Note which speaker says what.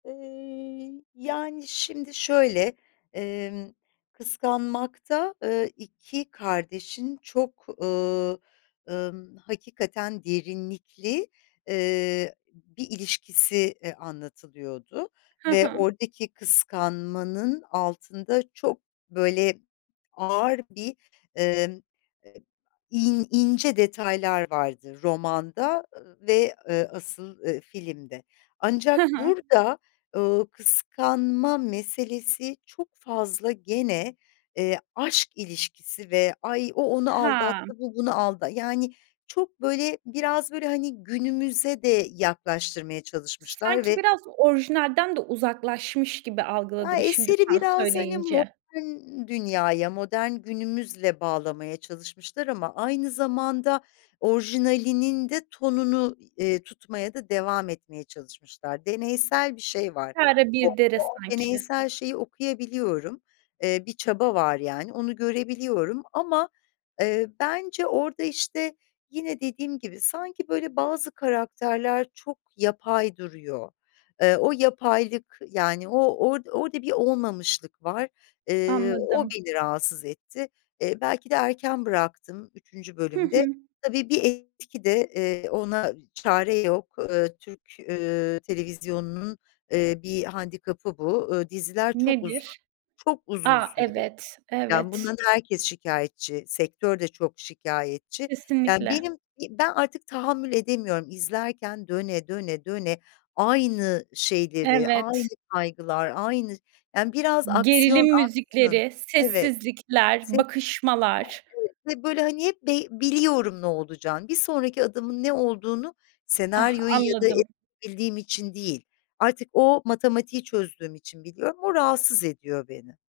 Speaker 1: Iıı, yani, şimdi şöyle: Emm, Kıskanmak'ta, ııı, 2 kardeşin çok, ııı, ımm, hakikaten derinlikli, eee, bir ilişkisi, iii, anlatılıyordu
Speaker 2: Hı
Speaker 1: ve
Speaker 2: hı.
Speaker 1: oradaki kıskanmanın altında çok, böyle, ağır bir, emm, in ince detaylar vardı romanda, ııı, ve, eee, asıl, eee, filmde.
Speaker 2: Hı
Speaker 1: Ancak
Speaker 2: hı.
Speaker 1: burada, ııı, kıskanma meselesi çok fazla gene, eee, aşk ilişkisi ve "Ay, o onu
Speaker 2: Hamm.
Speaker 1: aldattı, bu bunu alda" Yani, çok böyle biraz böyle hani günümüze de yaklaştırmaya çalışmışlar
Speaker 2: Sanki
Speaker 1: ve
Speaker 2: biraz orijinalden de uzaklaşmış gibi
Speaker 1: Ya,
Speaker 2: algıladım şimdi
Speaker 1: eseri
Speaker 2: sen
Speaker 1: biraz hani
Speaker 2: söyleyince.
Speaker 1: modern dünyaya, modern günümüzle bağlamaya çalışmışlar ama aynı zamanda orijinalinin de tonunu, eee, tutmaya da devam etmeye çalışmışlar. Deneysel bir şey var,
Speaker 2: İki ara
Speaker 1: orada
Speaker 2: bir dere
Speaker 1: o
Speaker 2: sanki.
Speaker 1: deneysel şeyi okuyabiliyorum, eee, bir çaba var yani onu görebiliyorum ama, eee, bence orada, işte, yine dediğim gibi sanki böyle bazı karakterler çok yapay duruyor. Eee, o yapaylık, yani, o or orada bir olmamışlık var. Eee, o
Speaker 2: Anladım.
Speaker 1: beni rahatsız etti. Eee, belki de erken bıraktım 3.
Speaker 2: Hı
Speaker 1: bölümde.
Speaker 2: hı.
Speaker 1: Tabii bir etki de, eee, ona çare yok. Iıı, Türk, ııı, televizyonunun, eee, bir handikapı bu. Iıı, diziler çok
Speaker 2: Nedir?
Speaker 1: uzun. Çok uzun
Speaker 2: A,
Speaker 1: sürüyor.
Speaker 2: evet,
Speaker 1: Yani
Speaker 2: evet.
Speaker 1: bundan da herkes şikâyetçi, sektör de çok şikâyetçi. Yani
Speaker 2: Kesinlikle.
Speaker 1: benim ben artık tahammül edemiyorum izlerken döne, döne, döne, aynı şeyleri, aynı
Speaker 2: Evet.
Speaker 1: kaygılar, aynı Yani biraz aksiyon
Speaker 2: Gerilim
Speaker 1: aksın
Speaker 2: müzikleri,
Speaker 1: Evet.
Speaker 2: sessizlikler,
Speaker 1: S Ya,
Speaker 2: bakışmalar...
Speaker 1: evet, ve böyle, hani, hep be biliyorum ne olacağını. Bir sonraki adımın ne olduğunu
Speaker 2: Ah,
Speaker 1: senaryoyu ya da
Speaker 2: anladım.
Speaker 1: bildiğim için değil artık o matematiği çözdüğüm için biliyorum, o rahatsız ediyor beni.